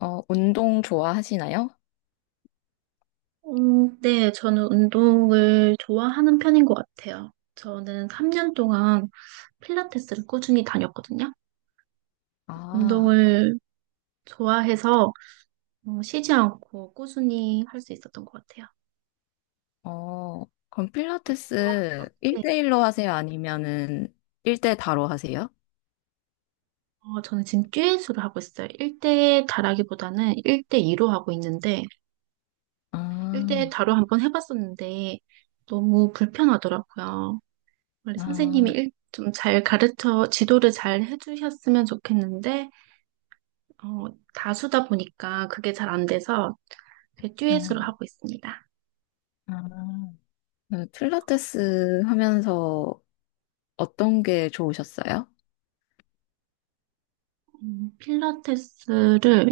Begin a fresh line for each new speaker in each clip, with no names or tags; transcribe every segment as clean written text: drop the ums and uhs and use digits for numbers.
운동 좋아하시나요?
네, 저는 운동을 좋아하는 편인 것 같아요. 저는 3년 동안 필라테스를 꾸준히 다녔거든요.
아,
운동을 좋아해서 쉬지 않고 꾸준히 할 수 있었던 것 같아요.
그럼
운동 좋아?
필라테스
네.
1대1로 하세요? 아니면은 1대 다로 하세요?
저는 지금 듀엣으로 하고 있어요. 1대 다라기보다는 1대2로 하고 있는데 1대
아,
다로 한번 해봤었는데 너무 불편하더라고요. 원래
아,
선생님이 좀 잘 지도를 잘 해주셨으면 좋겠는데 어, 다수다 보니까 그게 잘 안 돼서 그
와,
듀엣으로 하고 있습니다.
아. 네, 필라테스 하면서 어떤 게 좋으셨어요?
필라테스를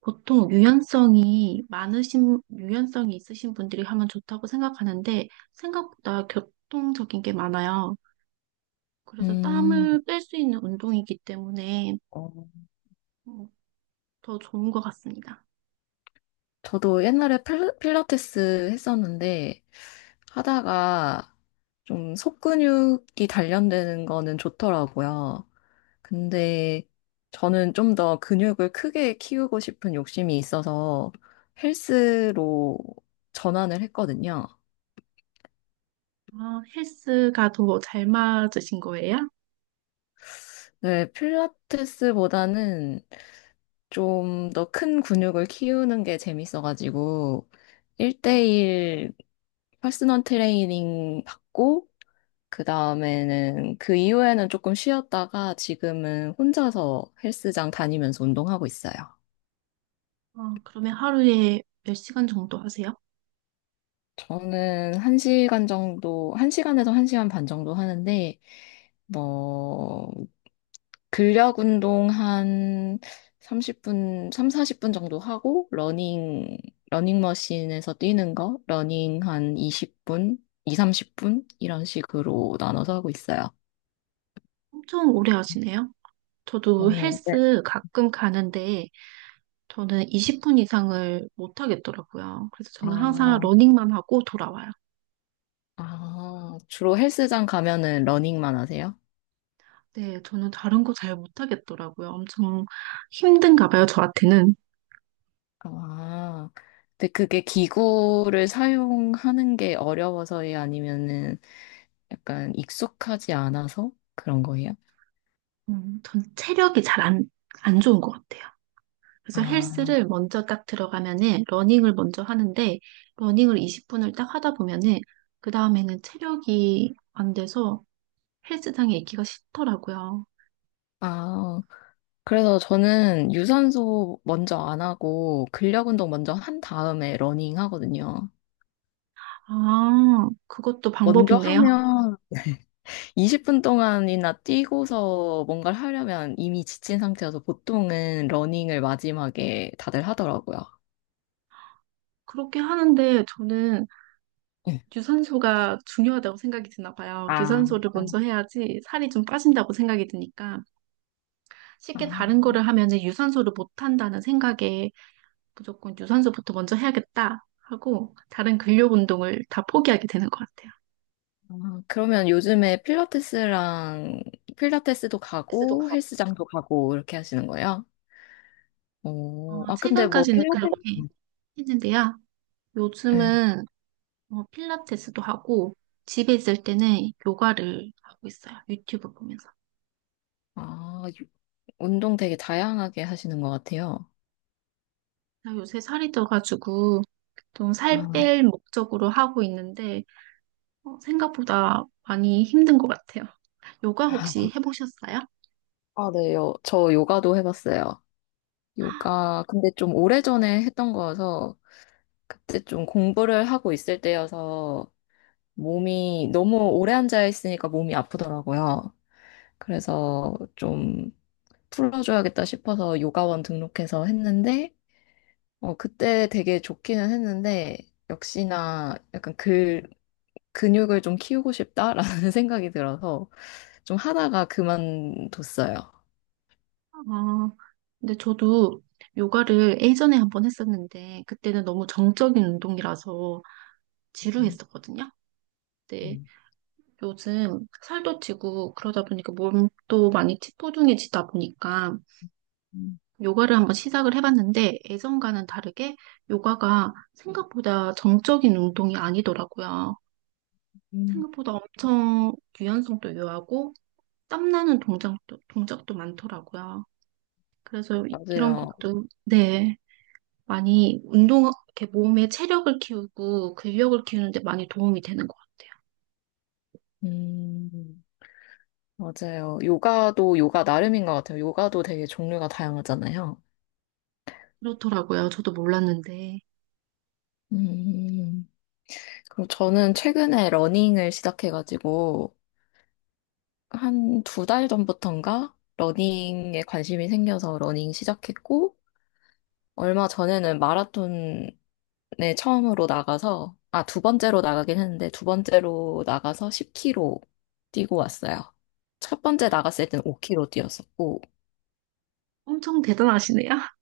보통 유연성이 있으신 분들이 하면 좋다고 생각하는데 생각보다 교통적인 게 많아요. 그래서
음,
땀을 뺄 수 있는 운동이기 때문에
어,
음, 더 좋은 것 같습니다.
저도 옛날에 필라테스 했었는데 하다가 좀 속근육이 단련되는 거는 좋더라고요. 근데 저는 좀 더 근육을 크게 키우고 싶은 욕심이 있어서 헬스로 전환을 했거든요.
아, 헬스가 더 잘 맞으신 거예요?
네, 필라테스보다는 좀 더 큰 근육을 키우는 게 재밌어가지고
네.
1대1 퍼스널 트레이닝 받고 그 다음에는 그 이후에는 조금 쉬었다가 지금은 혼자서 헬스장 다니면서 운동하고 있어요.
그러면 하루에 몇 시간 정도 하세요?
저는 한시간 정도, 한시간에서한시간반 정도 하는데, 뭐, 근력 운동 한 30분, 3, 40분 정도 하고, 러닝, 러닝머신에서 뛰는 거, 러닝 한 20분, 2, 30분? 이런 식으로 나눠서 하고 있어요.
엄청 오래 하시네요. 저도
오, 네.
헬스 가끔 가는데 저는 20분 이상을 못 하겠더라고요. 그래서 저는 항상
아,
러닝만 하고 돌아와요.
아, 주로 헬스장 가면은 러닝만 하세요?
네, 저는 다른 거 잘 못 하겠더라고요. 엄청 힘든가 봐요, 저한테는.
아, 근데 그게 기구를 사용하는 게 어려워서예요? 아니면은 약간 익숙하지 않아서 그런 거예요?
전 체력이 잘 안 좋은 것 같아요. 그래서
아,
헬스를 먼저 딱 들어가면은 러닝을 먼저 하는데 러닝을 20분을 딱 하다 보면은 그 다음에는 체력이 안 돼서 헬스장에 있기가 싫더라고요.
아, 그래서 저는 유산소 먼저 안 하고 근력 운동 먼저 한 다음에 러닝 하거든요.
아, 그것도
먼저
방법이네요.
하면 20분 동안이나 뛰고서 뭔가를 하려면 이미 지친 상태여서 보통은 러닝을 마지막에 다들 하더라고요.
그렇게 하는데 저는
네.
유산소가 중요하다고 생각이 드나 봐요.
아,
유산소를
아,
먼저 해야지 살이 좀 빠진다고 생각이 드니까 쉽게 다른 거를 하면 유산소를 못 한다는 생각에 무조건 유산소부터 먼저 해야겠다 하고 다른 근력 운동을 다 포기하게 되는 것 같아요.
아, 그러면 요즘에 필라테스랑 필라테스도
헬스도
가고
가고.
헬스장도 가고 이렇게 하시는 거예요?
어,
오, 아, 근데 뭐
최근까지는
필라테스,
그렇게 했는데요.
네.
요즘은 필라테스도 하고 집에 있을 때는 요가를 하고 있어요. 유튜브 보면서.
아, 운동 되게 다양하게 하시는 것 같아요.
나 요새 살이 쪄가지고 좀 살
아,
뺄 목적으로 하고 있는데 생각보다 많이 힘든 것 같아요. 요가 혹시 해보셨어요?
아, 네. 저 요가도 해봤어요. 요가, 근데 좀 오래전에 했던 거여서, 그때 좀 공부를 하고 있을 때여서, 몸이, 너무 오래 앉아 있으니까 몸이 아프더라고요. 그래서 좀 풀어줘야겠다 싶어서 요가원 등록해서 했는데, 그때 되게 좋기는 했는데, 역시나 약간 그 근육을 좀 키우고 싶다라는 생각이 들어서 좀 하다가 그만뒀어요.
아, 근데 저도 요가를 예전에 한번 했었는데 그때는 너무 정적인 운동이라서
음,
지루했었거든요. 근데
음.
요즘 살도 찌고 그러다 보니까 몸도 많이 찌뿌둥해지다 보니까
음,
요가를 한번 시작을 해봤는데 예전과는 다르게 요가가 생각보다 정적인 운동이 아니더라고요.
음.
생각보다 엄청 유연성도 유하고 땀나는 동작도 많더라고요. 그래서 이런
맞아요.
것도, 네, 많이 이렇게 몸의 체력을 키우고 근력을 키우는데 많이 도움이 되는 것 같아요.
음, 맞아요. 요가도 요가 나름인 것 같아요. 요가도 되게 종류가 다양하잖아요.
그렇더라고요. 저도 몰랐는데.
음. 그리고 저는 최근에 러닝을 시작해가지고 한 두 달 전부턴가 러닝에 관심이 생겨서 러닝 시작했고 얼마 전에는 마라톤에 처음으로 나가서, 아, 두 번째로 나가긴 했는데, 두 번째로 나가서 10km 뛰고 왔어요. 첫 번째 나갔을 때는 5km 뛰었었고,
엄청 대단하시네요.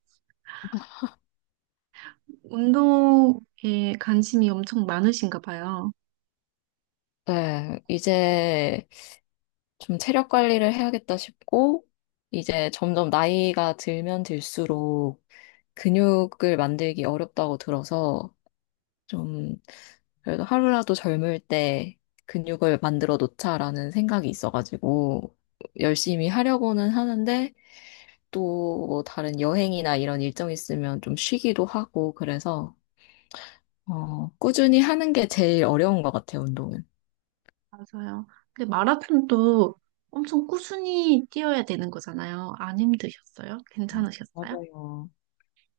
운동에 관심이 엄청 많으신가 봐요.
네, 이제 좀 체력 관리를 해야겠다 싶고, 이제 점점 나이가 들면 들수록 근육을 만들기 어렵다고 들어서, 좀, 그래도 하루라도 젊을 때 근육을 만들어 놓자라는 생각이 있어가지고, 열심히 하려고는 하는데, 또 뭐 다른 여행이나 이런 일정 있으면 좀 쉬기도 하고, 그래서, 꾸준히 하는 게 제일 어려운 것 같아요, 운동은.
맞아요. 근데 마라톤도 엄청 꾸준히 뛰어야 되는 거잖아요. 안 힘드셨어요?
음,
괜찮으셨어요?
맞아요.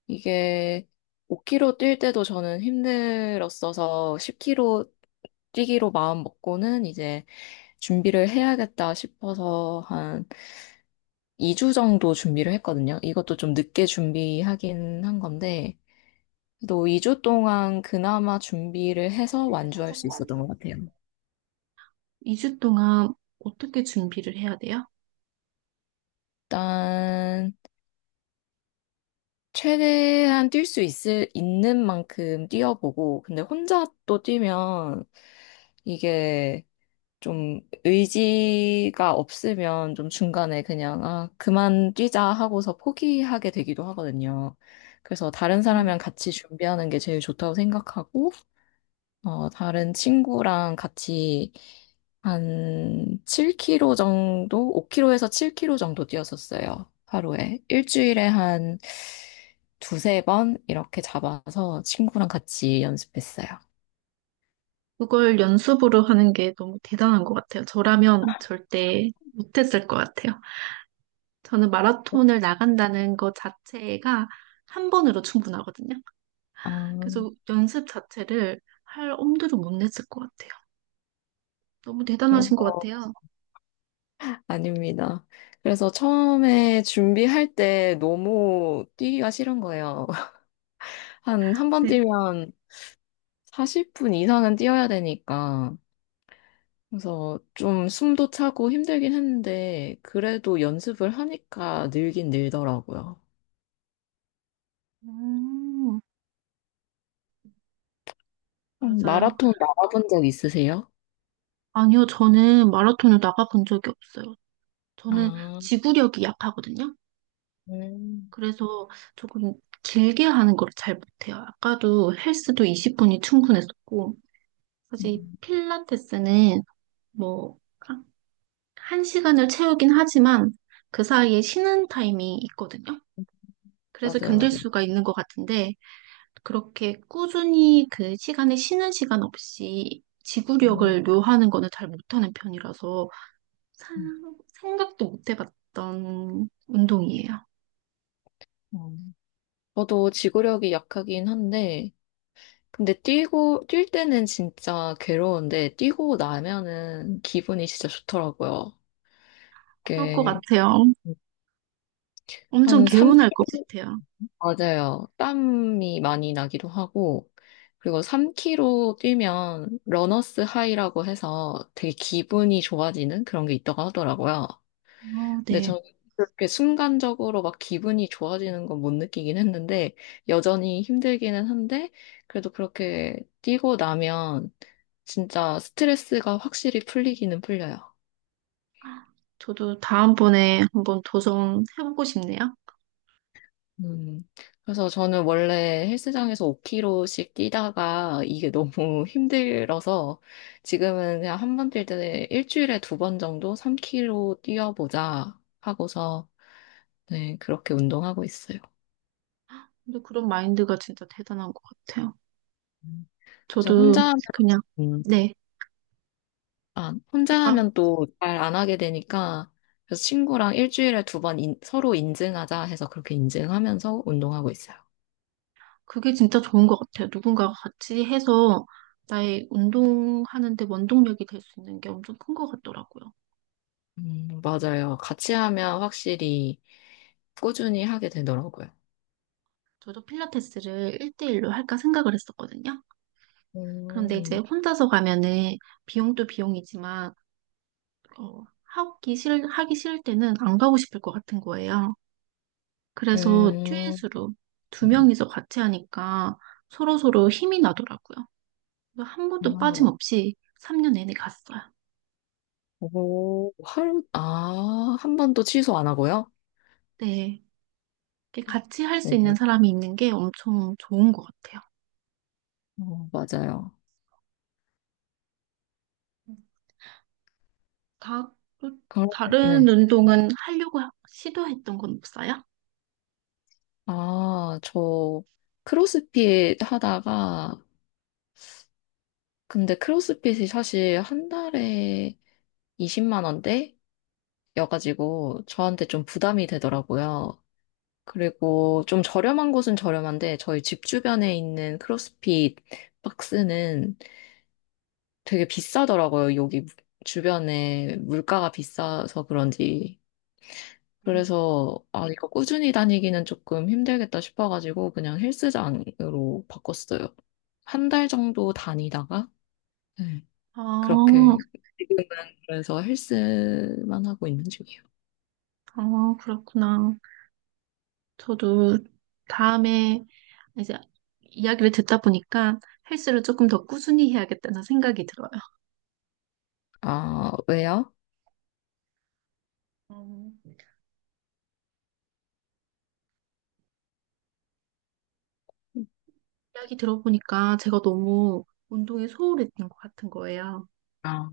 이게 5km 뛸 때도 저는 힘들었어서 10km 뛰기로 마음 먹고는 이제 준비를 해야겠다 싶어서 한 2주 정도 준비를 했거든요. 이것도 좀 늦게 준비하긴 한 건데, 그래도 2주 동안 그나마 준비를 해서 완주할 수 있었던 것 같아요.
2주 동안 어떻게 준비를 해야 돼요?
일단, 최대한 뛸 수 있을, 있는 만큼 뛰어보고, 근데 혼자 또 뛰면, 이게 좀 의지가 없으면 좀 중간에 그냥, 아, 그만 뛰자 하고서 포기하게 되기도 하거든요. 그래서 다른
음.
사람이랑 같이 준비하는 게 제일 좋다고 생각하고, 다른 친구랑 같이 한 7km 정도, 5km에서 7km 정도 뛰었었어요. 하루에. 일주일에 한 두세 번 이렇게 잡아서 친구랑 같이 연습했어요.
그걸 연습으로 하는 게 너무 대단한 것 같아요. 저라면 절대 못했을 것 같아요. 저는 마라톤을 나간다는 것 자체가 한 번으로 충분하거든요.
아,
그래서 연습 자체를 할 엄두를 못 냈을 것 같아요. 너무
그래서,
대단하신 것 같아요.
아닙니다. 그래서 처음에 준비할 때 너무 뛰기가 싫은 거예요. 한 번
네,
뛰면 40분 이상은 뛰어야 되니까. 그래서 좀 숨도 차고 힘들긴 했는데, 그래도 연습을 하니까 늘긴 늘더라고요.
음. 맞아요.
마라톤 나가본 적 있으세요?
아니요, 저는 마라톤을 나가본 적이 없어요. 저는
아,
지구력이 약하거든요.
음.
그래서 조금 길게 하는 걸 잘 못해요. 아까도 헬스도 20분이 충분했었고,
음,
사실 이 필라테스는 뭐, 한 시간을 채우긴 하지만 그 사이에 쉬는 타임이 있거든요. 그래서
맞아요,
견딜
맞아요.
수가 있는 것 같은데, 그렇게 꾸준히 그 시간에 쉬는 시간 없이
음,
지구력을 요하는 거는 잘 못하는 편이라서
음.
생각도 못 해봤던 운동이에요.
음. 저도 지구력이 약하긴 한데, 근데 뛰고, 뛸 때는 진짜 괴로운데, 뛰고 나면은 기분이 진짜 좋더라고요.
그럴 것
이게
같아요. 엄청
한
개운할 것 같아요.
맞아요. 땀이 많이 나기도 하고, 그리고 3km 뛰면 러너스 하이라고 해서 되게 기분이 좋아지는 그런 게 있다고 하더라고요.
어,
근데
네.
저는 그렇게 순간적으로 막 기분이 좋아지는 건 못 느끼긴 했는데, 여전히 힘들기는 한데, 그래도 그렇게 뛰고 나면 진짜 스트레스가 확실히 풀리기는 풀려요.
저도 다음번에 한번 도성 해보고 싶네요.
음, 그래서 저는 원래 헬스장에서 5kg씩 뛰다가 이게 너무 힘들어서 지금은 그냥 한 번 뛸 때 일주일에 두 번 정도 3kg 뛰어보자 하고서 네, 그렇게 운동하고 있어요.
근데 그런 마인드가 진짜 대단한 것 같아요.
음. 그래서
저도
혼자 하면,
그냥,
음,
네.
아, 혼자
아,
하면 또 잘 안 하게 되니까 그래서 친구랑 일주일에 두 번 서로 인증하자 해서 그렇게 인증하면서 운동하고 있어요.
그게 진짜 좋은 것 같아요. 누군가가 같이 해서 나의 운동하는데 원동력이 될 수 있는 게 엄청 큰 것 같더라고요.
맞아요. 같이 하면 확실히 꾸준히 하게 되더라고요.
저도 필라테스를 1대1로 할까 생각을 했었거든요. 그런데 이제
음,
혼자서 가면은 비용도 비용이지만, 하기 싫을 때는 안 가고 싶을 것 같은 거예요. 그래서
음,
듀엣으로 두 명이서 같이 하니까 서로서로 힘이 나더라고요. 그래서 한
아,
번도
맞-
빠짐없이 3년 내내 갔어요.
오, 아, 한 번도 취소 안 하고요?
네. 이렇게 같이 할 수 있는
오,
사람이 있는 게 엄청 좋은 것 같아요.
맞아요.
다, 또
그럼,
다른
네.
운동은 하려고 시도했던 건 없어요?
아, 저 크로스핏 하다가, 근데 크로스핏이 사실 한 달에 20만 원대여가지고 저한테 좀 부담이 되더라고요. 그리고 좀 저렴한 곳은 저렴한데 저희 집 주변에 있는 크로스핏 박스는 되게 비싸더라고요. 여기 주변에 물가가 비싸서 그런지.
네.
그래서 아, 이거 꾸준히 다니기는 조금 힘들겠다 싶어가지고 그냥 헬스장으로 바꿨어요. 한 달 정도 다니다가 네,
아,
그렇게 지금은 그래서 헬스만 하고 있는 중이에요.
아, 그렇구나. 저도 다음에 이제 이야기를 듣다 보니까 헬스를 조금 더 꾸준히 해야겠다는 생각이 들어요.
아, 왜요?
어, 이야기 들어보니까 제가 너무 운동에 소홀했던 것 같은 거예요.
아,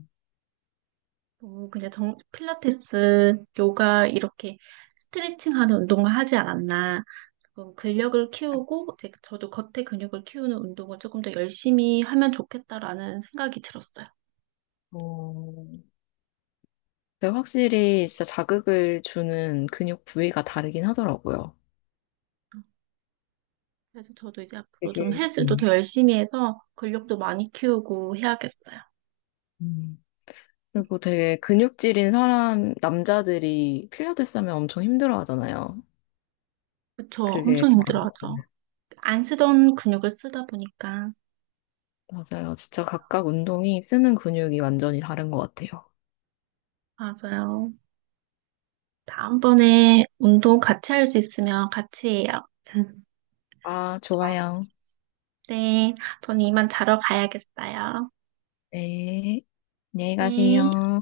너무 그냥 필라테스, 요가 이렇게 스트레칭하는 운동을 하지 않았나. 그럼 근력을 키우고 이제 저도 겉에 근육을 키우는 운동을 조금 더 열심히 하면 좋겠다라는 생각이 들었어요.
어, 근데 확실히 진짜 자극을 주는 근육 부위가 다르긴 하더라고요.
그래서 저도 이제 앞으로 좀
되게,
헬스도 더
음,
열심히 해서 근력도 많이 키우고 해야겠어요.
음, 그리고 되게 근육질인 사람, 남자들이 필라테스 하면 엄청 힘들어 하잖아요.
그쵸?
그게
엄청
다, 맞
힘들어하죠. 안 쓰던 근육을 쓰다 보니까.
맞아요. 진짜 각각 운동이 쓰는 근육이 완전히 다른 것 같아요.
맞아요. 다음번에 운동 같이 할 수 있으면 같이 해요.
아, 좋아요.
네, 전 이만 자러 가야겠어요.
네. 안녕히
네.
가세요.